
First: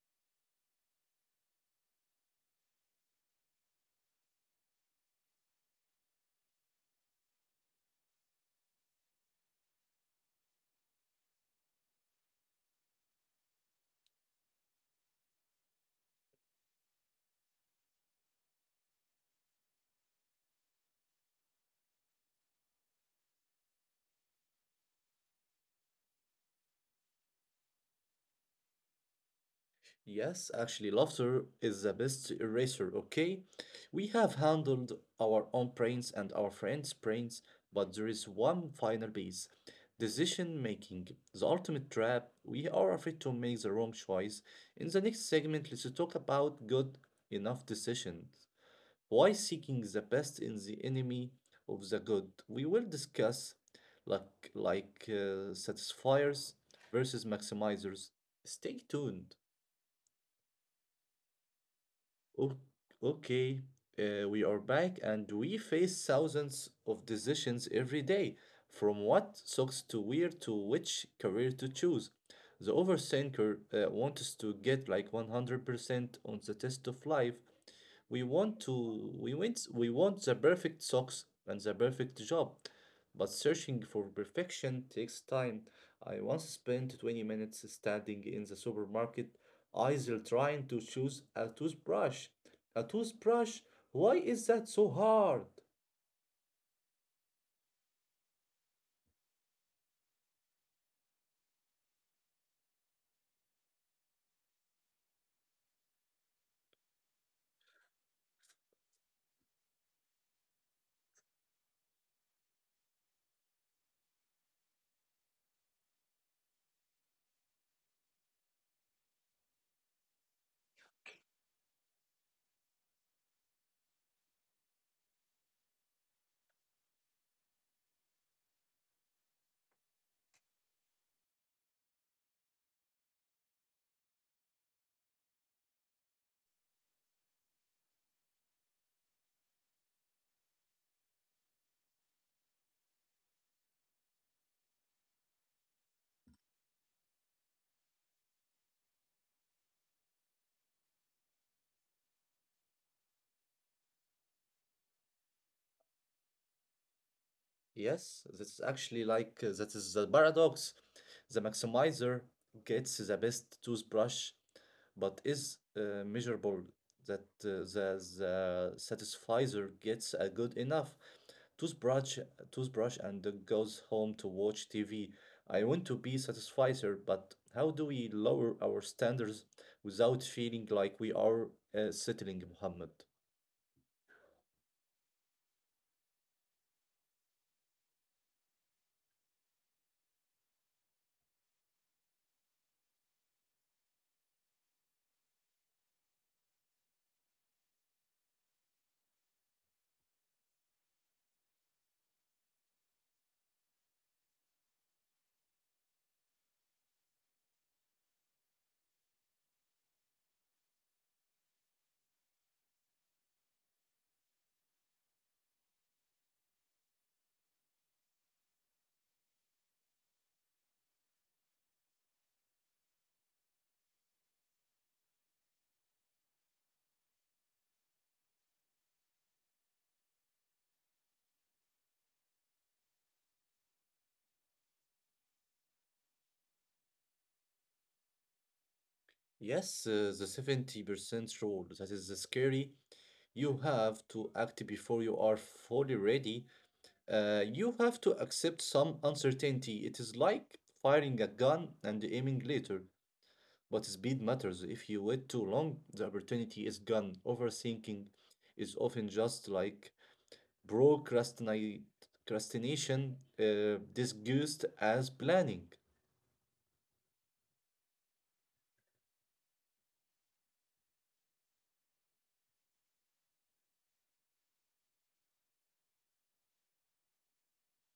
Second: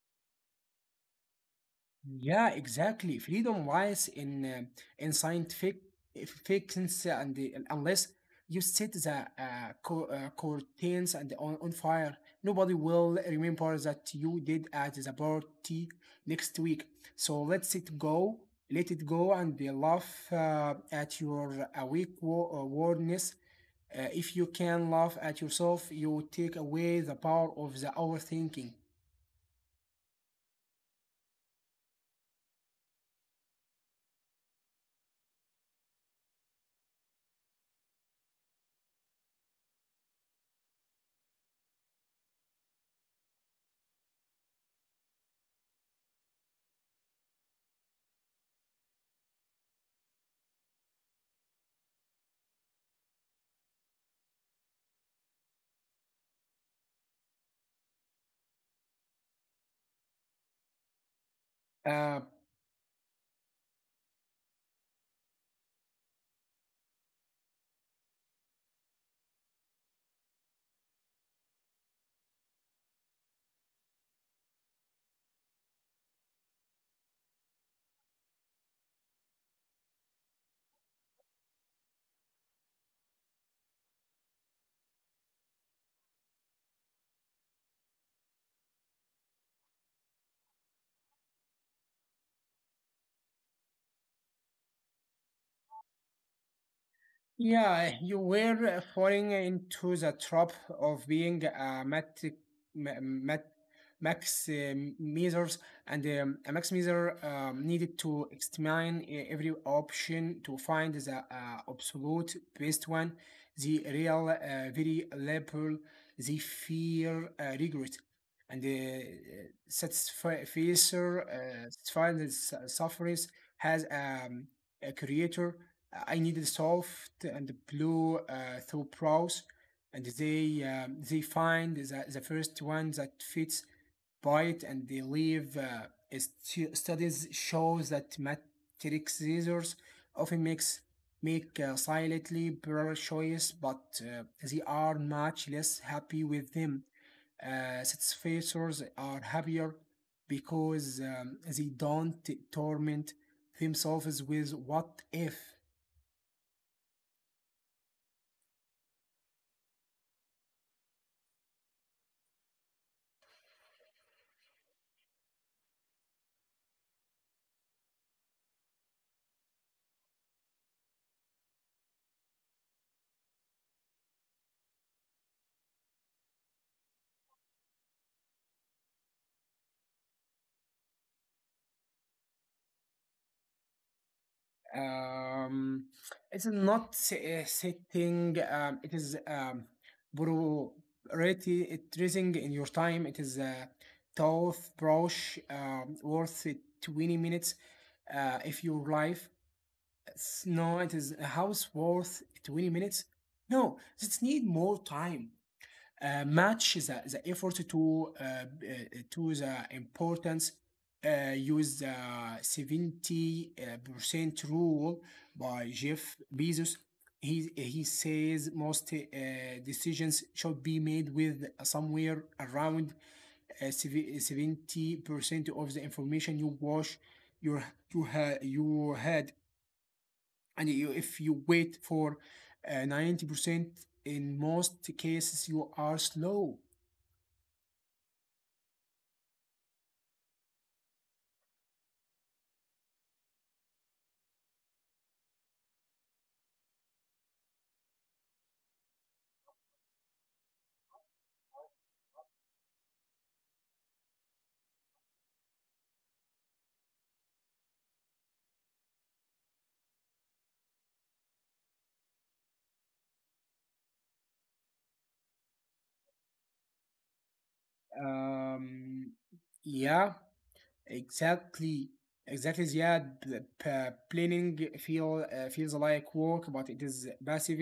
S2: Yeah, exactly. Freedom lies in scientific efficiency, and unless you set the curtains on fire, nobody will remember that you did at the party next week. So let's it go, let it go, and they laugh at your weak wordness. If you can laugh at yourself, you take away the power of the overthinking.
S1: Yes, actually, laughter is the best eraser, okay? We have handled our own brains and our friends' brains, but there is one final piece. Decision making, the ultimate trap. We are afraid to make the wrong choice. In the next segment, let's talk about good enough decisions. Why seeking the best in the enemy of the good? We will discuss like satisfiers versus maximizers. Stay tuned.
S2: Uh,
S1: O- Okay, we are back and we face thousands of decisions every day, from what socks to wear to which career to choose. The overthinker wants to get like 100% on the test of life. We want to we want the perfect socks and the perfect job, but searching for perfection takes time. I once spent 20 minutes standing in the supermarket aisle trying to choose a toothbrush. A toothbrush? Why is that so hard?
S2: Yeah, you were falling into the trap of being a mat, ma- mat, max meters, and a max meter needed to examine every option to find the absolute best one, the real variable, the fear, regret, and the satisfier, the sufferers has a creator. I needed soft and blue through brows, and they find the first one that fits bite, and they leave. Studies shows that matrix users often make silently better choice, but they are much less happy with them. Satisfacers are happier because they don't torment themselves with what if.
S1: Yes, that's actually like that is the paradox. The maximizer gets the best toothbrush, but is measurable that the satisfizer gets a good enough toothbrush toothbrush and then goes home to watch TV. I want to be satisfizer, but how do we lower our standards without feeling like we are settling, Muhammad?
S2: Um, it's not setting, it is priority, it raising in your time. It is a toothbrush worth it 20 minutes if your life. No, it is a house worth 20 minutes. No, just need more time, match the effort to the importance. Use the 70% rule by Jeff Bezos. He says most decisions should be made with somewhere around 70% of the information you wash your, your head. And you, if you wait for 90%, in most cases, you are slow.
S1: Yes, the 70% rule. That is scary. You have to act before you are fully ready. You have to accept some uncertainty. It is like firing a gun and aiming later. But speed matters. If you wait too long, the opportunity is gone. Overthinking is often just like procrastinate- procrastination, disguised as planning.
S2: Um, yeah, exactly. Exactly, yeah. The planning feels like work, but it is passive.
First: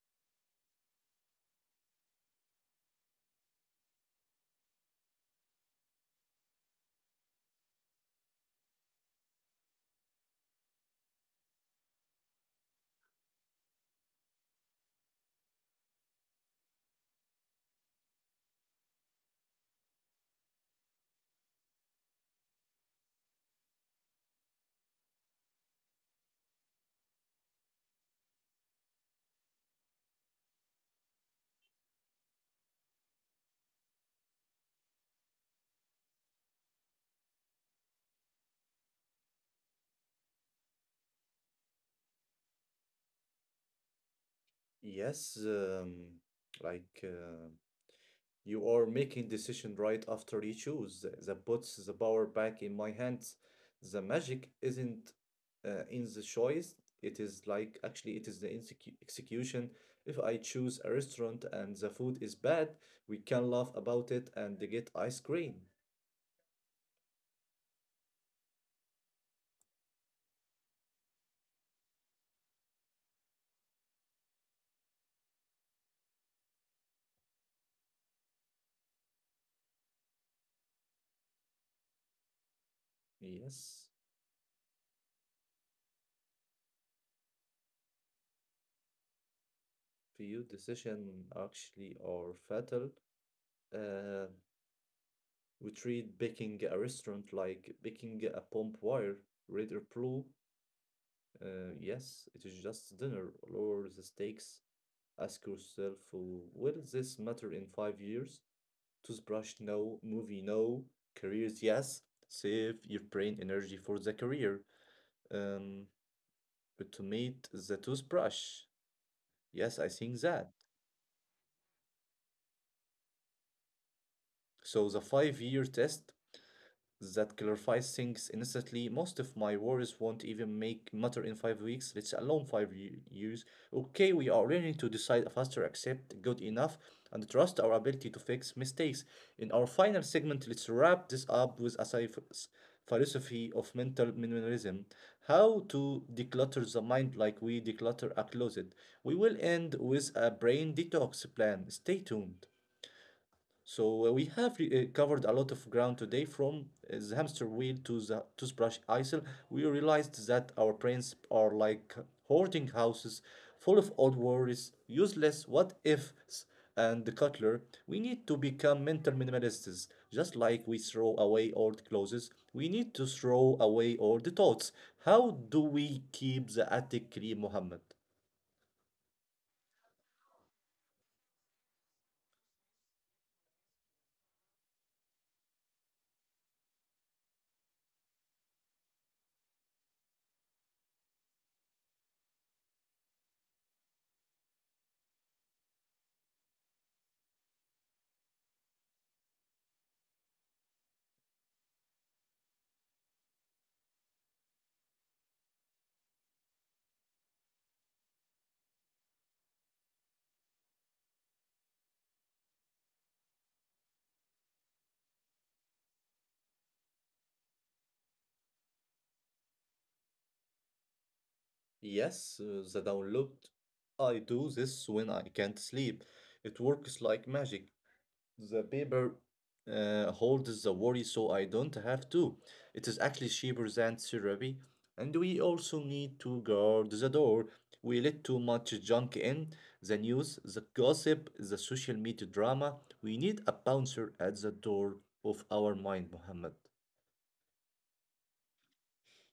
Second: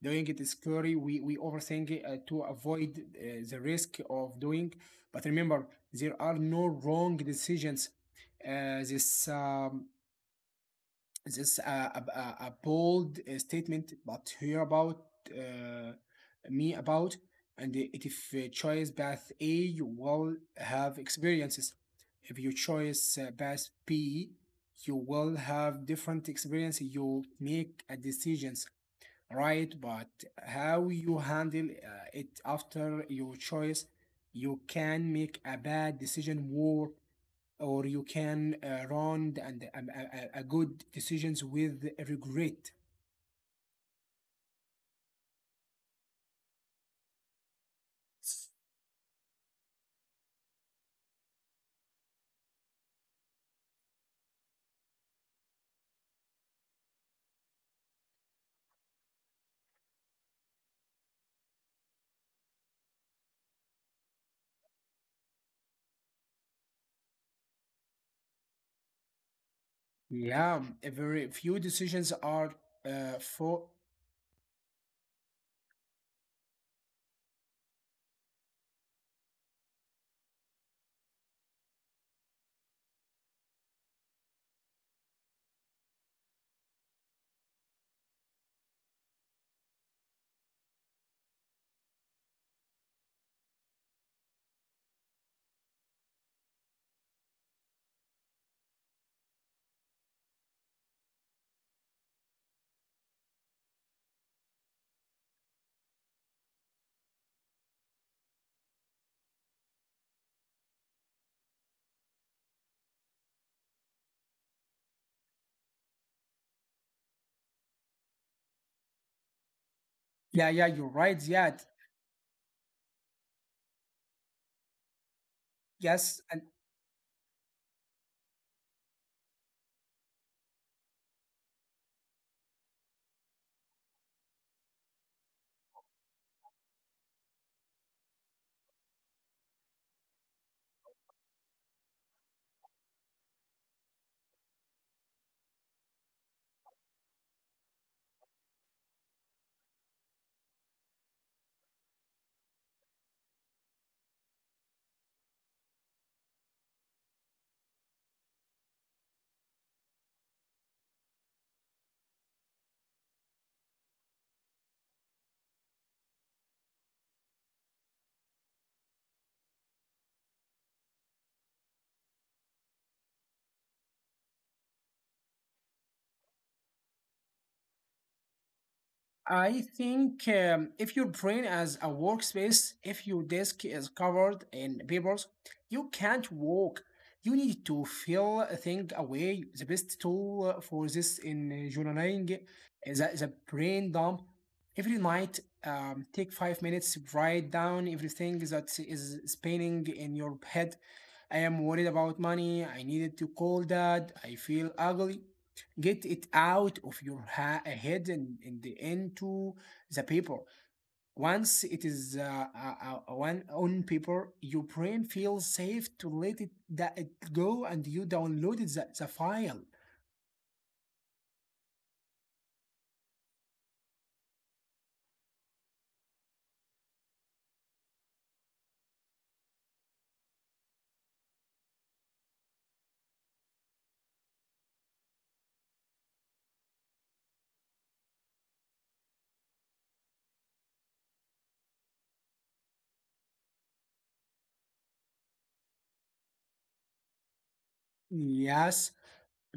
S2: Doing it is scary. We overthink it, to avoid the risk of doing. But remember, there are no wrong decisions. Uh, this um, this is a bold statement, but hear about uh, me about. And if you choose path A, you will have experiences. If you choose path B, you will have different experiences. You make decisions, right? But how you handle it after your choice, you can make a bad decision more, or you can round, and a good decisions with regret.
S1: Yes, like uh, you are making decision right after you choose. That puts the power back in my hands. The magic isn't in the choice. It is like actually it is the execution. If I choose a restaurant and the food is bad, we can laugh about it and get ice cream.
S2: Yeah, very few decisions are for.
S1: Yes, few decision actually are fatal. Uh, We treat baking a restaurant like baking a pump wire, red or blue. Yes, it is just dinner. Lower the stakes. Ask yourself, will this matter in 5 years? Toothbrush, no. Movie, no. Careers, yes. Save your brain energy for the career. Um, Automate the toothbrush. Yes, I
S2: Yeah,
S1: think
S2: yeah,
S1: that.
S2: you're right. Yeah,
S1: So the five-year
S2: yes, and
S1: test that clarifies things instantly. Most of my worries won't even make matter in 5 weeks, let alone years. Okay, we are learning to decide faster, accept good enough, and trust our ability to fix mistakes. In our final segment, let's wrap this up with a philosophy of mental minimalism, how to declutter the mind like we declutter a closet. We will end with a brain detox plan. Stay tuned. So we have covered a lot of ground today from the hamster wheel to the toothbrush aisle. We realized that our brains are like hoarding houses full of old worries, useless what ifs, and the cutler. We need to become mental minimalists. Just like we throw away old clothes, we need to throw away old thoughts. How do we keep the attic clean, Mohammed?
S2: I think if your brain as a workspace, if your desk is covered in papers, you can't walk. You need to feel a away. The best tool for this in journaling is is a brain dump. Every night, take 5 minutes, write down everything that is spinning in your head. I am worried about money. I needed to call dad. I feel ugly. Get it out of your head, and into the paper. Once it is one on paper, your brain feels safe to let it go, and you downloaded the file.
S1: Yes, the download. I do this when I can't sleep. It works like magic. The paper holds the worry so I don't have to. It is actually cheaper than therapy. And we also need to guard the door. We let too much junk in: the news, the gossip, the social media drama. We need a bouncer at the door of our mind, Muhammad.
S2: Yes,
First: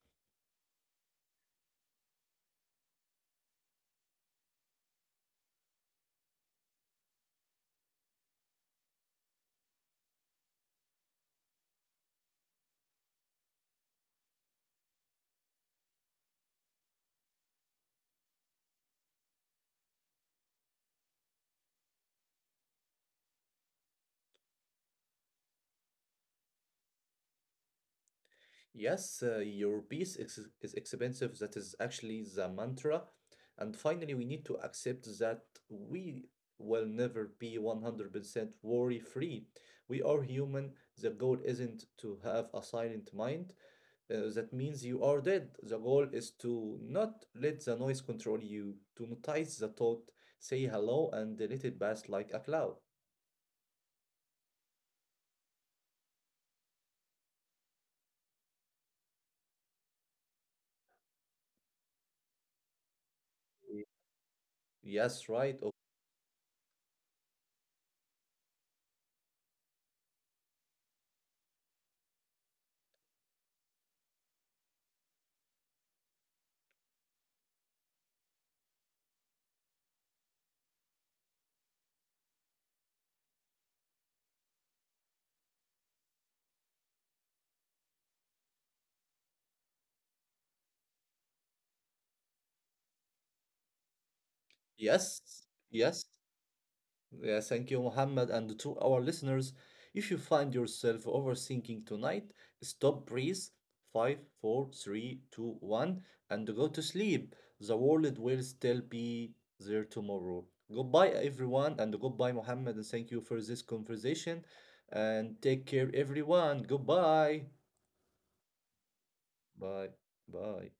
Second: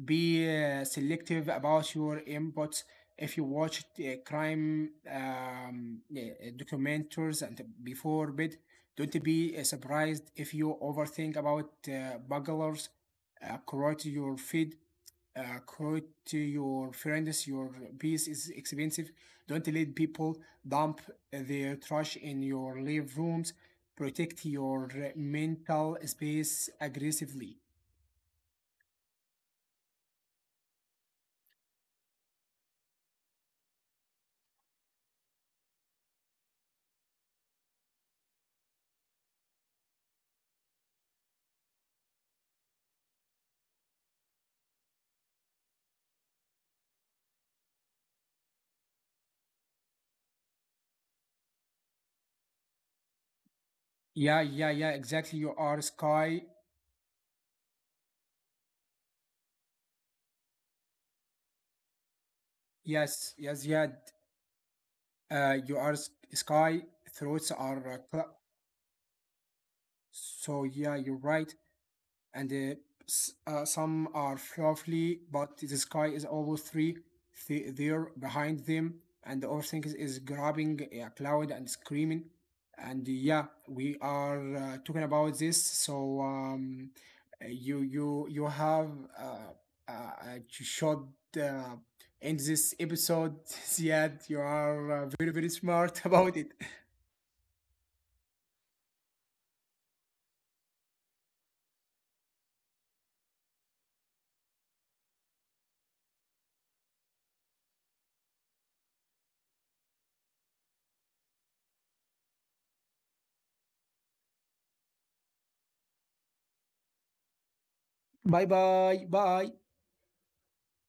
S2: be selective about your inputs. If you watch crime, yeah, documentaries and before bed, don't be surprised if you overthink about burglars. Quote your feed, quote to your friends. Your piece is expensive. Don't let people dump their trash in your live rooms. Protect your mental space aggressively.
S1: Yes, your peace is expensive. That is actually the mantra. And finally, we need to accept that we will never be 100% worry-free. We are human. The goal isn't to have a silent mind. That means you are dead. The goal is to not let the noise control you, to notice the thought, say hello, and let it pass like a cloud.
S2: Yeah, yeah, yeah, exactly. You are sky. Yes, yes, yeah.
S1: Yes, right. Oh,
S2: You are sky. Throats are so. Yeah, you're right. And some are fluffy, but the sky is always there behind them, and the overthink is grabbing a cloud and screaming. And yeah, we are talking about this. So you you you have you should uh, end this episode. Ziad, you are very
S1: yes,
S2: very
S1: yes.
S2: smart about it.
S1: Yeah, thank you, Muhammad, and to our listeners. If you find yourself overthinking tonight, stop, breathe, 5, 4, 3, 2, 1, and go to sleep. The world will still be there tomorrow. Goodbye, everyone, and goodbye, Muhammad, and thank you for this conversation. And take care, everyone. Goodbye.
S2: Bye bye bye.
S1: Bye. Bye.